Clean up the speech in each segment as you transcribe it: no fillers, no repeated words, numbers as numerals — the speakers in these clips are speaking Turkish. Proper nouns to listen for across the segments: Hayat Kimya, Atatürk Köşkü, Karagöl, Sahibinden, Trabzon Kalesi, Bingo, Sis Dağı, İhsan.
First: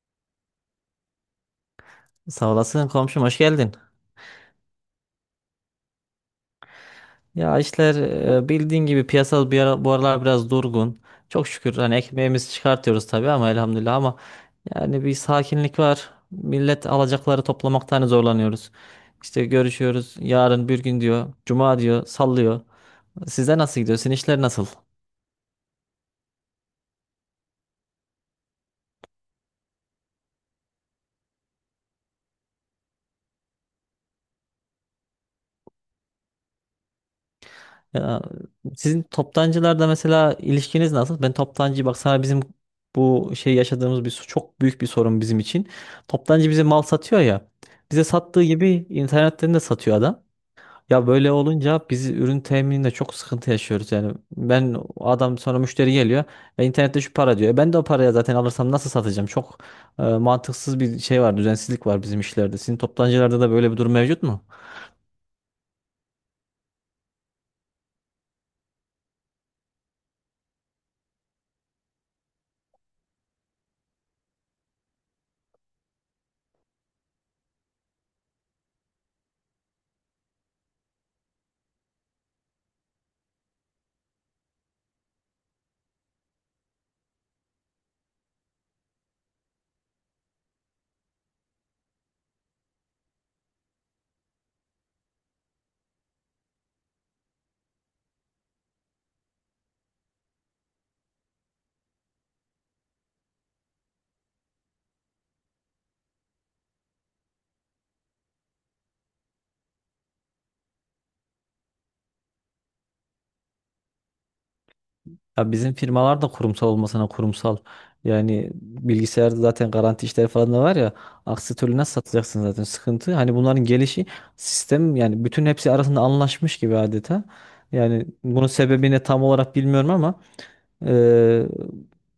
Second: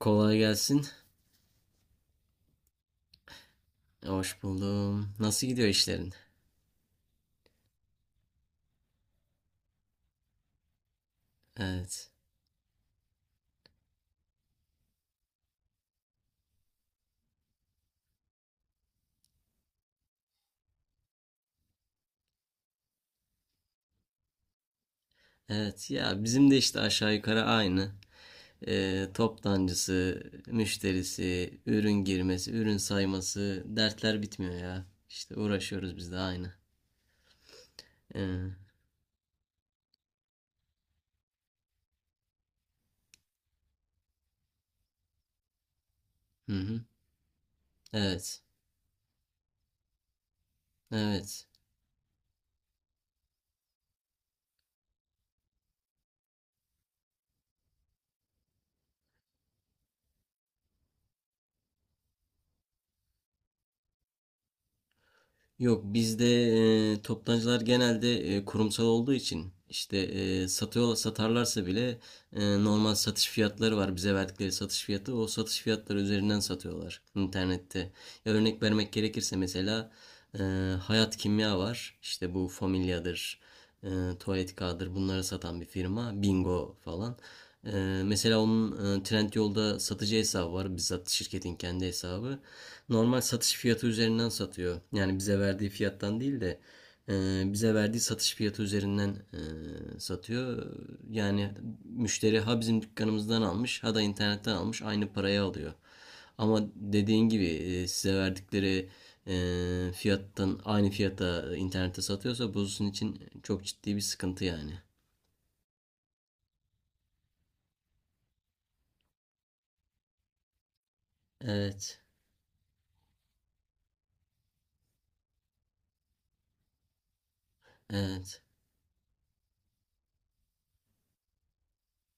Kolay gelsin. Sağ olasın komşum, hoş geldin. Hoş buldum. Nasıl gidiyor işlerin? Ya işler, bildiğin gibi piyasal bir ara, bu aralar biraz durgun. Çok şükür, hani Evet. ekmeğimizi çıkartıyoruz tabii ama elhamdülillah ama yani bir sakinlik var. Millet alacakları toplamaktan hani zorlanıyoruz. İşte görüşüyoruz, yarın bir gün diyor. Cuma diyor, sallıyor. Size nasıl gidiyor? Sizin işler nasıl? Evet ya bizim de işte aşağı yukarı aynı. Toptancısı, müşterisi, ürün girmesi, ürün sayması dertler bitmiyor ya. İşte uğraşıyoruz biz de aynı. Ya, Ee, sizin toptancılarda mesela ilişkiniz nasıl? Ben toptancı bak sana, bizim bu şey yaşadığımız bir çok büyük bir sorun bizim için. Toptancı hı bize hı. mal satıyor ya. Bize Evet. sattığı gibi internetten de satıyor adam. Ya, böyle Evet. olunca biz ürün temininde çok sıkıntı yaşıyoruz yani. Ben o adam, sonra müşteri geliyor. İnternette şu para diyor. Ben de o paraya zaten alırsam nasıl satacağım? Çok mantıksız bir şey var, düzensizlik var bizim işlerde. Sizin toptancılarda da böyle bir durum mevcut mu? Yok bizde toptancılar genelde kurumsal olduğu için işte satıyor satarlarsa bile normal satış fiyatları var bize verdikleri satış fiyatı o satış fiyatları üzerinden satıyorlar internette. Ya örnek vermek gerekirse mesela e, Hayat Kimya var işte bu Familya'dır, e, Tuvalet Kağıdı'dır bunları satan bir firma Bingo falan. E, Mesela onun Trendyol'da satıcı hesabı var bizzat şirketin kendi hesabı. Normal satış fiyatı üzerinden satıyor. Yani bize verdiği fiyattan değil de bize verdiği satış fiyatı üzerinden satıyor. Yani müşteri ha bizim dükkanımızdan almış ha da internetten almış aynı paraya alıyor. Ama dediğin gibi size verdikleri fiyattan aynı fiyata internette satıyorsa bu sizin için çok ciddi bir sıkıntı yani. Ya, bizim firmalar da kurumsal olmasına kurumsal. Yani bilgisayarda zaten garanti işleri falan da var ya. Aksi türlü nasıl Evet. satacaksın, zaten sıkıntı. Hani bunların gelişi sistem yani, bütün hepsi arasında anlaşmış gibi adeta. Yani Evet. bunun sebebini tam olarak bilmiyorum ama ee,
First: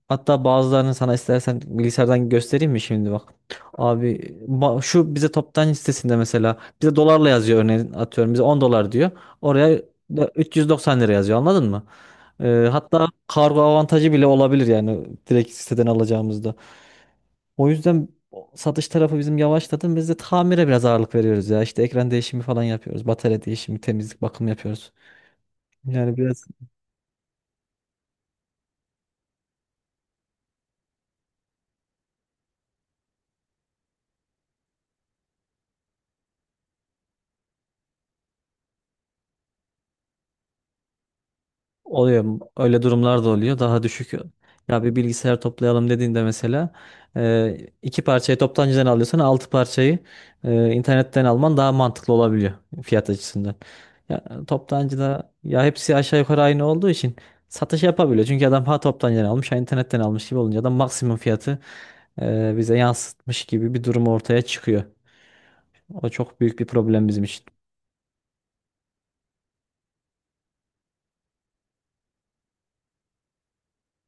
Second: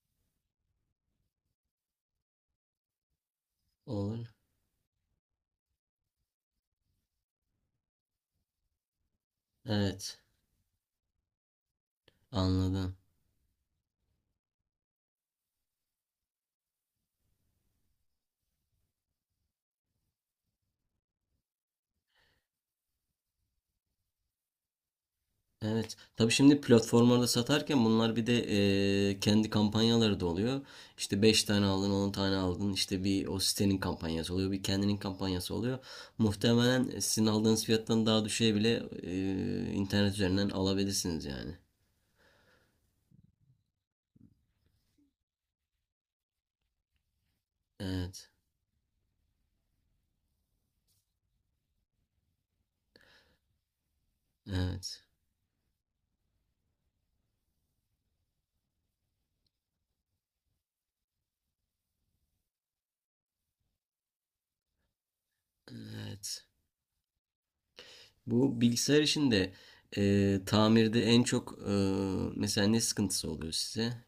hatta bazılarını sana istersen bilgisayardan göstereyim mi şimdi, bak. Abi, Olur. Şu bize toptan sitesinde mesela bize dolarla yazıyor, örneğin atıyorum bize 10 dolar diyor. Oraya Evet. da 390 lira yazıyor, anladın mı? Ee, Anladım. hatta kargo avantajı bile olabilir, yani direkt siteden alacağımızda. O yüzden satış tarafı bizim yavaşladı. Biz de tamire biraz ağırlık veriyoruz ya. İşte ekran değişimi falan yapıyoruz. Batarya değişimi, temizlik, bakım yapıyoruz. Evet. Yani Tabii biraz şimdi platformlarda satarken bunlar bir de kendi kampanyaları da oluyor. İşte 5 tane aldın, 10 tane aldın. İşte bir o sitenin kampanyası oluyor, bir kendinin kampanyası oluyor. Muhtemelen sizin aldığınız fiyattan daha düşeye bile internet üzerinden alabilirsiniz yani. oluyor. Öyle durumlar da oluyor. Daha düşük. Ya, bir bilgisayar toplayalım dediğinde mesela iki Evet. parçayı toptancıdan alıyorsan, altı parçayı internetten alman daha mantıklı olabiliyor, fiyat açısından. Ya, Evet. toptancıda ya hepsi aşağı yukarı aynı olduğu için satış yapabiliyor. Çünkü adam ha toptancıdan almış ha internetten almış gibi olunca da maksimum fiyatı bize yansıtmış gibi bir durum ortaya çıkıyor. O çok Evet. büyük bir problem bizim için. Bu bilgisayar işinde tamirde en çok mesela ne sıkıntısı oluyor size?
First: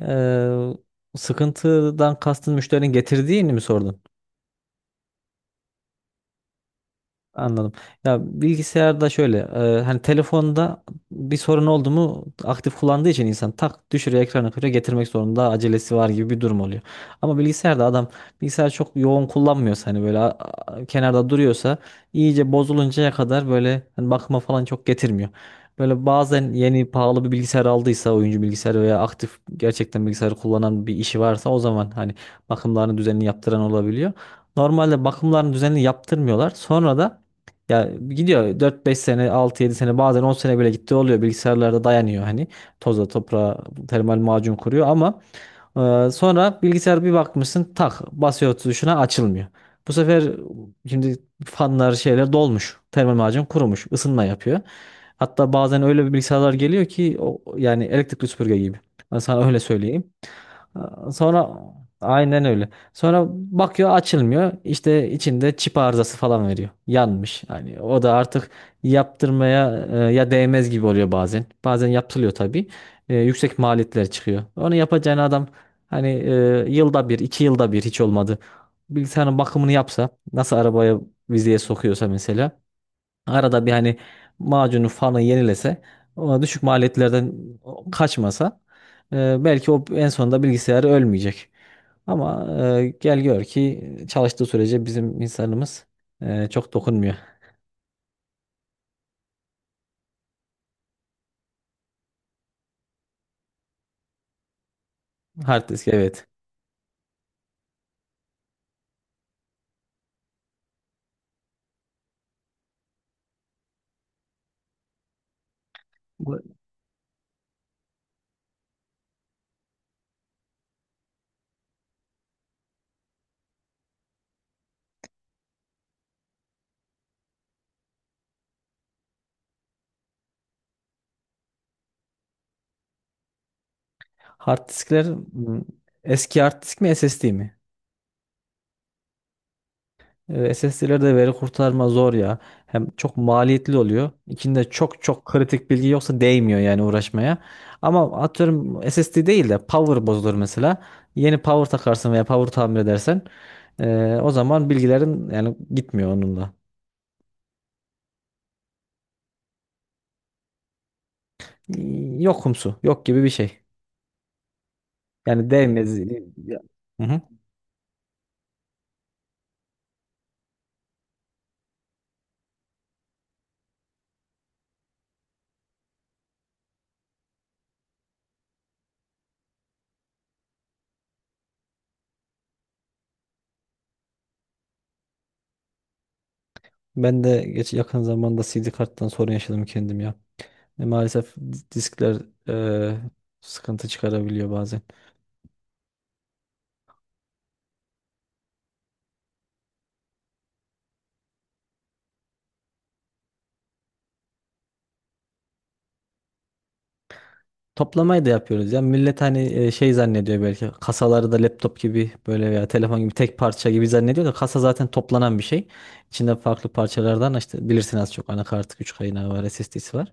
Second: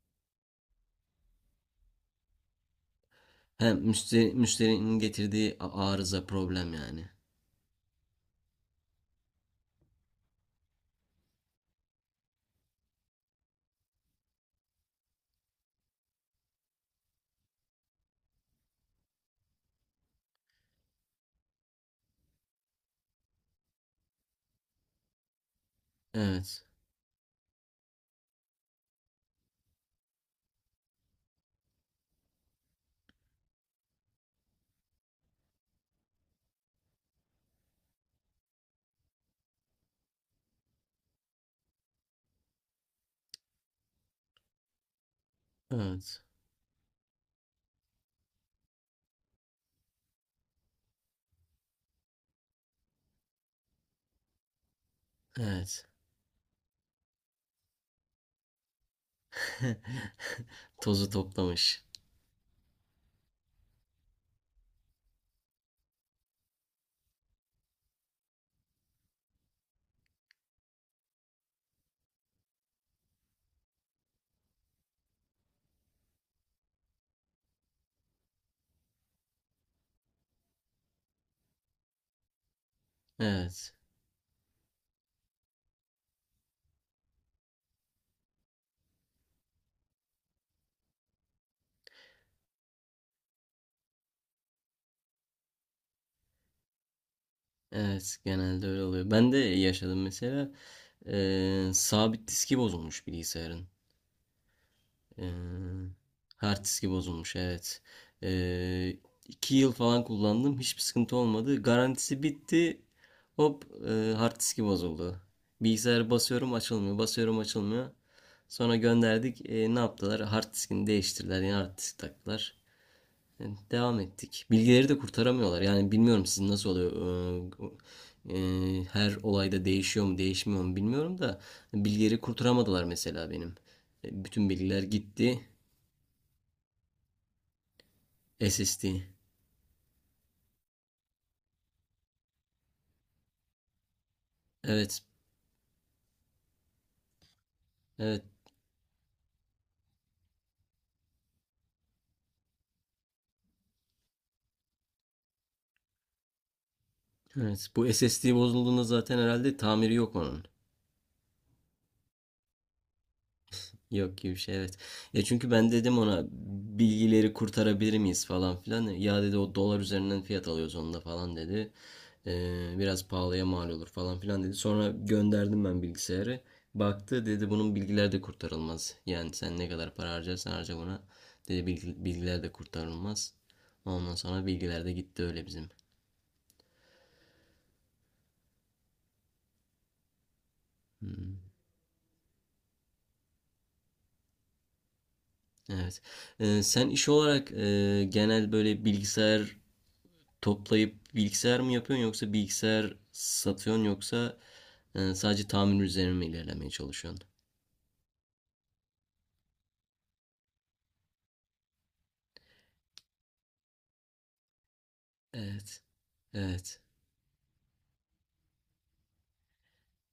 Sıkıntıdan kastın müşterinin getirdiğini mi Hem sordun? müşteri, müşterinin getirdiği arıza problem yani. Anladım. Ya bilgisayarda şöyle, hani telefonda bir sorun oldu mu, aktif kullandığı için insan tak düşürüyor, ekranı kırıyor, getirmek zorunda, acelesi var gibi bir durum oluyor. Ama bilgisayarda adam, bilgisayar çok yoğun kullanmıyorsa, hani böyle kenarda duruyorsa iyice bozuluncaya kadar böyle hani bakıma falan çok getirmiyor. Böyle bazen Evet. yeni pahalı bir bilgisayar aldıysa, oyuncu bilgisayarı veya aktif gerçekten bilgisayarı kullanan bir işi varsa, o zaman hani bakımlarını düzenli yaptıran olabiliyor. Normalde bakımlarını düzenli yaptırmıyorlar. Sonra da ya gidiyor, dört beş sene, altı yedi sene, bazen 10 sene bile gitti oluyor. Bilgisayarlarda dayanıyor hani, toza toprağa, termal macun kuruyor ama Evet. sonra bilgisayar bir bakmışsın tak basıyor tuşuna, açılmıyor. Bu sefer şimdi fanlar, şeyler dolmuş. Termal macun kurumuş, ısınma yapıyor. Hatta bazen Evet. öyle bir bilgisayarlar geliyor ki o, yani elektrikli süpürge gibi. Ben sana öyle söyleyeyim. Tozu Sonra toplamış. aynen öyle. Sonra bakıyor, açılmıyor. İşte içinde çip arızası falan veriyor. Yanmış. Hani o da artık yaptırmaya ya değmez gibi oluyor bazen. Bazen yaptırılıyor tabii. Yüksek maliyetler çıkıyor. Onu yapacağın adam hani yılda bir, iki yılda bir hiç olmadı. Bilgisayarın bakımını yapsa, nasıl arabaya vizeye sokuyorsa mesela arada Evet. bir, hani macunu fanı yenilese, o düşük maliyetlerden kaçmasa, belki o en sonunda bilgisayarı ölmeyecek. Ama gel gör ki çalıştığı sürece bizim insanımız çok dokunmuyor. Evet. Genelde öyle oluyor. Ben de yaşadım mesela. Sabit diski bozulmuş bilgisayarın. Hard disk, Ee, evet. Hard diski bozulmuş. Evet. Ee, 2 yıl falan kullandım. Hiçbir sıkıntı olmadı. Garantisi bitti. Hop hard diski bozuldu. Bilgisayarı Bu basıyorum açılmıyor. Basıyorum açılmıyor. Sonra gönderdik. Ne yaptılar? Hard diskini değiştirdiler. Yeni hard disk taktılar. Yani devam ettik. Bilgileri de kurtaramıyorlar. Yani bilmiyorum sizin nasıl oluyor. Ee, Her olayda değişiyor mu, değişmiyor mu bilmiyorum da bilgileri kurtaramadılar mesela benim. Bütün hard bilgiler diskler, gitti. m, eski hard disk mi, SSD mi? SSD. SSD'lerde veri kurtarma zor ya. Hem çok maliyetli oluyor. İçinde Evet. çok çok kritik bilgi yoksa değmiyor yani uğraşmaya. Ama Evet. atıyorum SSD değil de power bozulur mesela. Yeni power takarsın veya power tamir edersen o zaman bilgilerin yani gitmiyor onunla. Evet. Bu SSD bozulduğunda zaten herhalde tamiri yok onun. Yokumsu, yok gibi bir şey. Yok gibi bir şey evet. Ya çünkü Yani ben dedim değmez. ona Ya. Hı hı. bilgileri kurtarabilir miyiz falan filan. Ya dedi o dolar üzerinden fiyat alıyoruz onda falan dedi. Biraz pahalıya mal olur falan filan dedi. Sonra gönderdim ben bilgisayarı. Baktı dedi bunun bilgiler de kurtarılmaz. Yani sen ne kadar para harcarsan harca buna. Dedi bilgiler de kurtarılmaz. Ondan sonra bilgiler de gitti öyle bizim. Ben de geç yakın zamanda CD karttan sorun yaşadım kendim ya. Maalesef Hmm. diskler e, sıkıntı çıkarabiliyor bazen. Evet. Sen iş olarak genel böyle bilgisayar toplayıp bilgisayar mı yapıyorsun yoksa bilgisayar satıyorsun yoksa sadece tamir üzerine mi ilerlemeye çalışıyorsun? Toplamayı da yapıyoruz ya. Millet hani şey zannediyor belki, kasaları da laptop gibi böyle veya telefon gibi tek parça gibi zannediyor da, kasa zaten toplanan bir şey. Evet. İçinde farklı Evet. parçalardan, işte bilirsin az çok, anakartı, güç kaynağı var, SSD'si var.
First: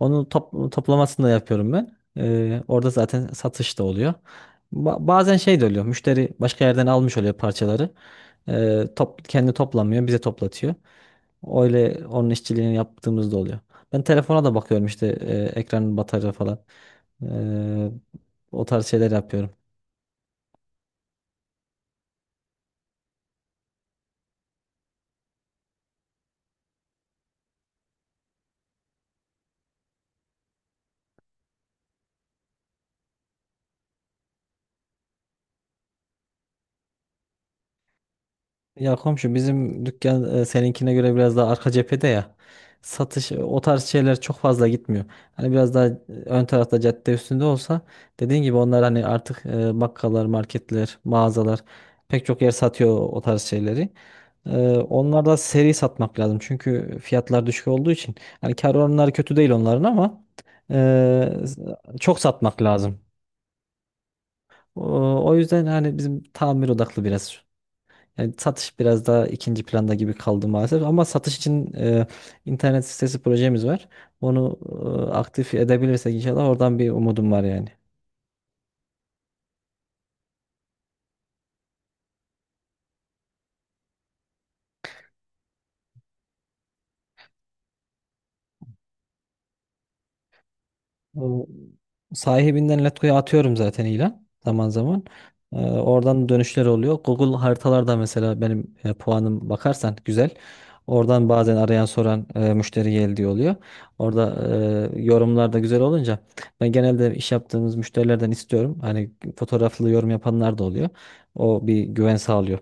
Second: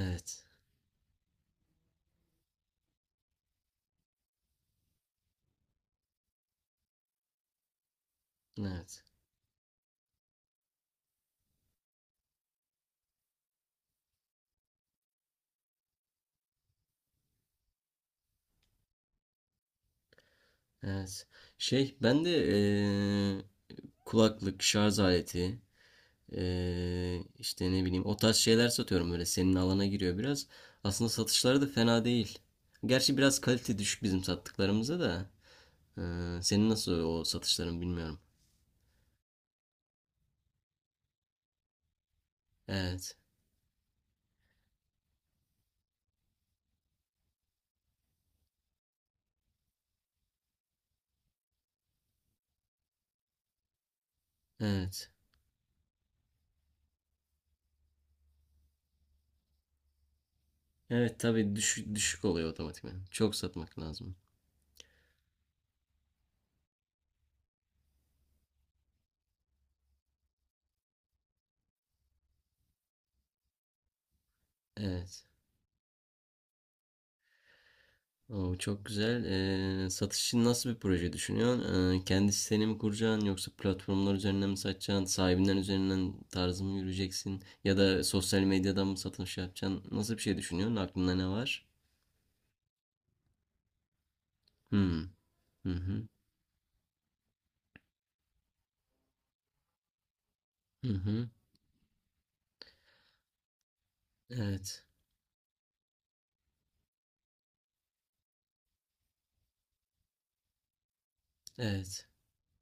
Onu toplamasını da yapıyorum ben. Orada zaten satış da oluyor. Bazen şey de oluyor. Müşteri başka yerden almış oluyor parçaları. E, Evet. top, kendi toplamıyor, bize toplatıyor. Öyle onun işçiliğini yaptığımız da oluyor. Ben telefona da bakıyorum, işte ekranın, batarya falan. Eee, o tarz şeyler yapıyorum. Evet. Şey ben de e, kulaklık, şarj aleti işte ne bileyim o tarz şeyler satıyorum böyle senin alana giriyor biraz. Aslında satışları da fena değil. Gerçi biraz kalite düşük bizim sattıklarımıza da. E, Senin nasıl o satışların bilmiyorum. Ya komşu, bizim dükkan seninkine göre biraz daha arka cephede ya. Evet. Satış, o tarz şeyler çok fazla gitmiyor. Hani biraz daha ön tarafta, cadde üstünde olsa, dediğin gibi onlar hani artık, bakkallar, marketler, mağazalar, pek çok yer satıyor o tarz şeyleri. E, Evet. onlar da seri satmak lazım. Çünkü fiyatlar düşük olduğu için hani kar oranları kötü değil onların ama Evet tabii düşük, çok düşük oluyor satmak otomatikman. lazım. Çok satmak lazım. O yüzden hani bizim tamir odaklı biraz. Yani satış biraz daha ikinci planda gibi kaldı maalesef. Ama satış için internet sitesi projemiz var. Onu Evet. aktif edebilirsek inşallah, oradan bir umudum var yani. O çok güzel. Satış için nasıl bir proje düşünüyorsun? Kendi siteni mi kuracaksın yoksa platformlar üzerinden mi satacaksın? Sahibinden üzerinden tarzı mı yürüyeceksin? Ya da sosyal medyadan mı satış yapacaksın? Nasıl bir şey düşünüyorsun? Aklında ne O var? sahibinden Letgo'ya atıyorum zaten ilan, zaman Hmm. zaman. Ee, Hı hı. oradan dönüşler oluyor. Google haritalarda mesela benim puanım, bakarsan, güzel. Hı hı. Oradan bazen arayan soran müşteri geldi diye oluyor. Orada Evet. Yorumlar da güzel olunca, ben genelde iş yaptığımız müşterilerden istiyorum. Hani fotoğraflı yorum yapanlar da oluyor. O bir Evet. güven sağlıyor.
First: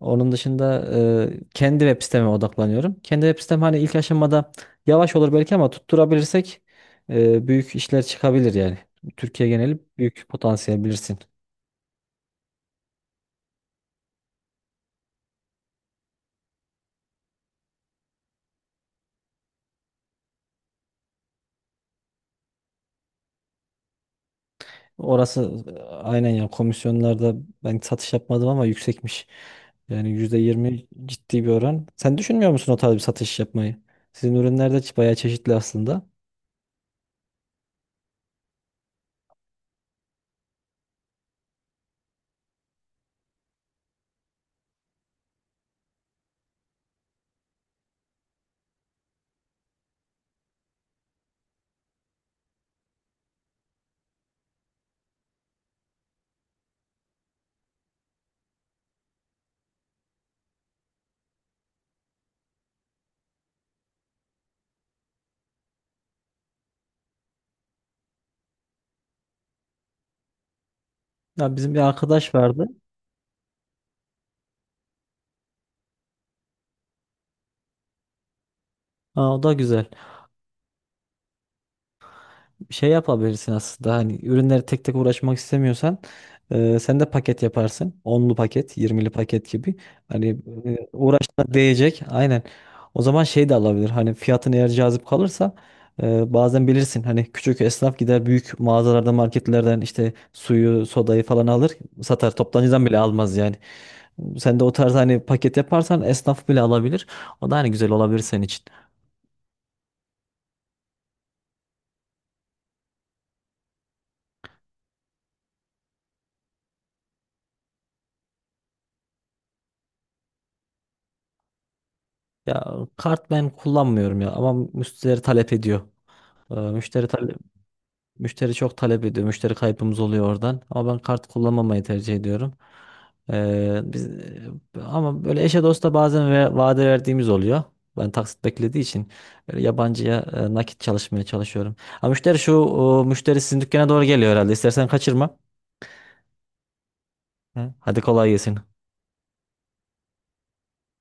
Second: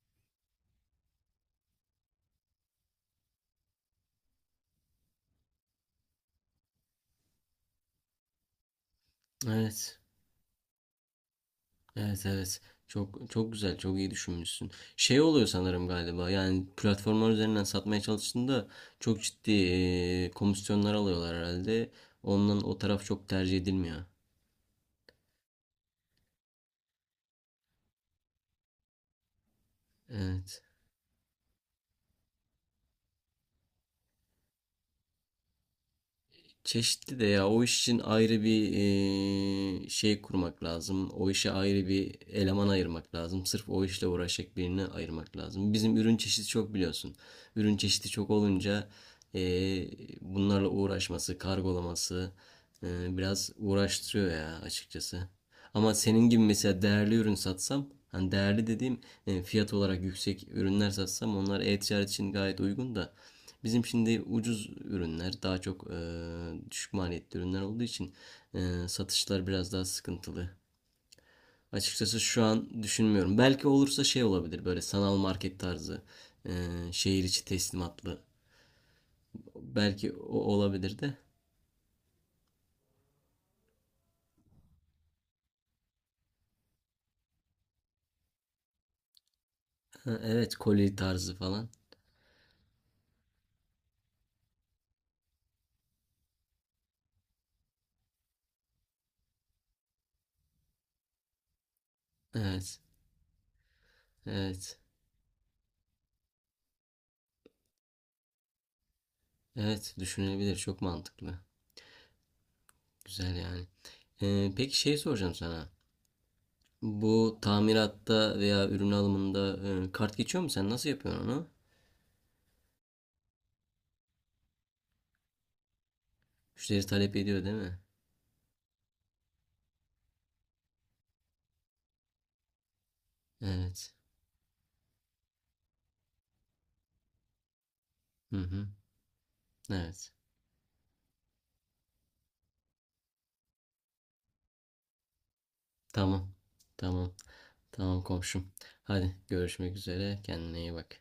Onun dışında kendi web siteme odaklanıyorum. Kendi web sitem hani ilk aşamada yavaş olur belki ama tutturabilirsek büyük işler çıkabilir yani. Türkiye geneli Evet. büyük potansiyel, bilirsin. Evet evet. Çok çok güzel, çok iyi düşünmüşsün. Şey oluyor sanırım galiba. Yani platformlar üzerinden satmaya çalıştığında çok ciddi komisyonlar alıyorlar herhalde. Ondan o taraf çok tercih edilmiyor. Orası aynen ya, komisyonlarda ben satış yapmadım ama yüksekmiş. Yani yüzde Evet. yirmi ciddi bir oran. Sen düşünmüyor musun o tarz bir satış yapmayı? Sizin ürünler de bayağı çeşitli aslında. Çeşitli de ya o iş için ayrı bir şey kurmak lazım. O işe ayrı bir eleman ayırmak lazım. Sırf o işle uğraşacak birini ayırmak lazım. Bizim ürün çeşidi çok biliyorsun. Ürün çeşidi çok olunca eee, bunlarla uğraşması, kargolaması biraz uğraştırıyor ya açıkçası. Ama senin gibi mesela değerli ürün satsam, hani değerli dediğim fiyat olarak yüksek ürünler satsam onlar e-ticaret için gayet uygun da bizim şimdi ucuz ürünler, daha çok düşük maliyetli ürünler olduğu için satışlar biraz daha sıkıntılı. Ya, bizim bir Açıkçası arkadaş şu vardı. an düşünmüyorum. Belki olursa şey olabilir böyle sanal market tarzı, şehir içi teslimatlı. Ha, o da güzel. Belki o olabilir de. Şey yapabilirsin aslında, hani ürünleri tek tek uğraşmak istemiyorsan sen de paket yaparsın. Onlu paket, yirmili paket gibi. Ha, Hani evet, koli tarzı uğraşına falan. değecek. Aynen. O zaman şey de alabilir. Hani fiyatın eğer cazip kalırsa, bazen bilirsin hani, küçük esnaf gider büyük mağazalardan, marketlerden, işte suyu, sodayı falan alır, satar. Evet, Toptancıdan bile almaz yani. Sen de o evet, tarz hani paket yaparsan esnaf bile alabilir. O da hani güzel olabilir senin için. evet düşünülebilir. Çok mantıklı. Güzel yani. Peki şey soracağım sana. Bu tamiratta veya ürün alımında kart geçiyor mu? Sen nasıl yapıyorsun onu? Ya, kart ben kullanmıyorum ya ama müşterileri talep ediyor. Ee, Müşteri Müşteri talep tale- ediyor değil mi? müşteri çok talep ediyor. Müşteri kaybımız oluyor oradan. Ama ben kart kullanmamayı tercih ediyorum. Ee, Evet. biz ama böyle eşe dosta bazen ve vade verdiğimiz oluyor. Ben Hı taksit hı. beklediği için böyle Evet. yabancıya nakit çalışmaya çalışıyorum. Ha müşteri, müşteri sizin dükkana doğru geliyor herhalde. İstersen kaçırma. Tamam. Tamam. Hı. Hadi Tamam kolay komşum. gelsin. Hadi görüşmek üzere. Kendine iyi bak.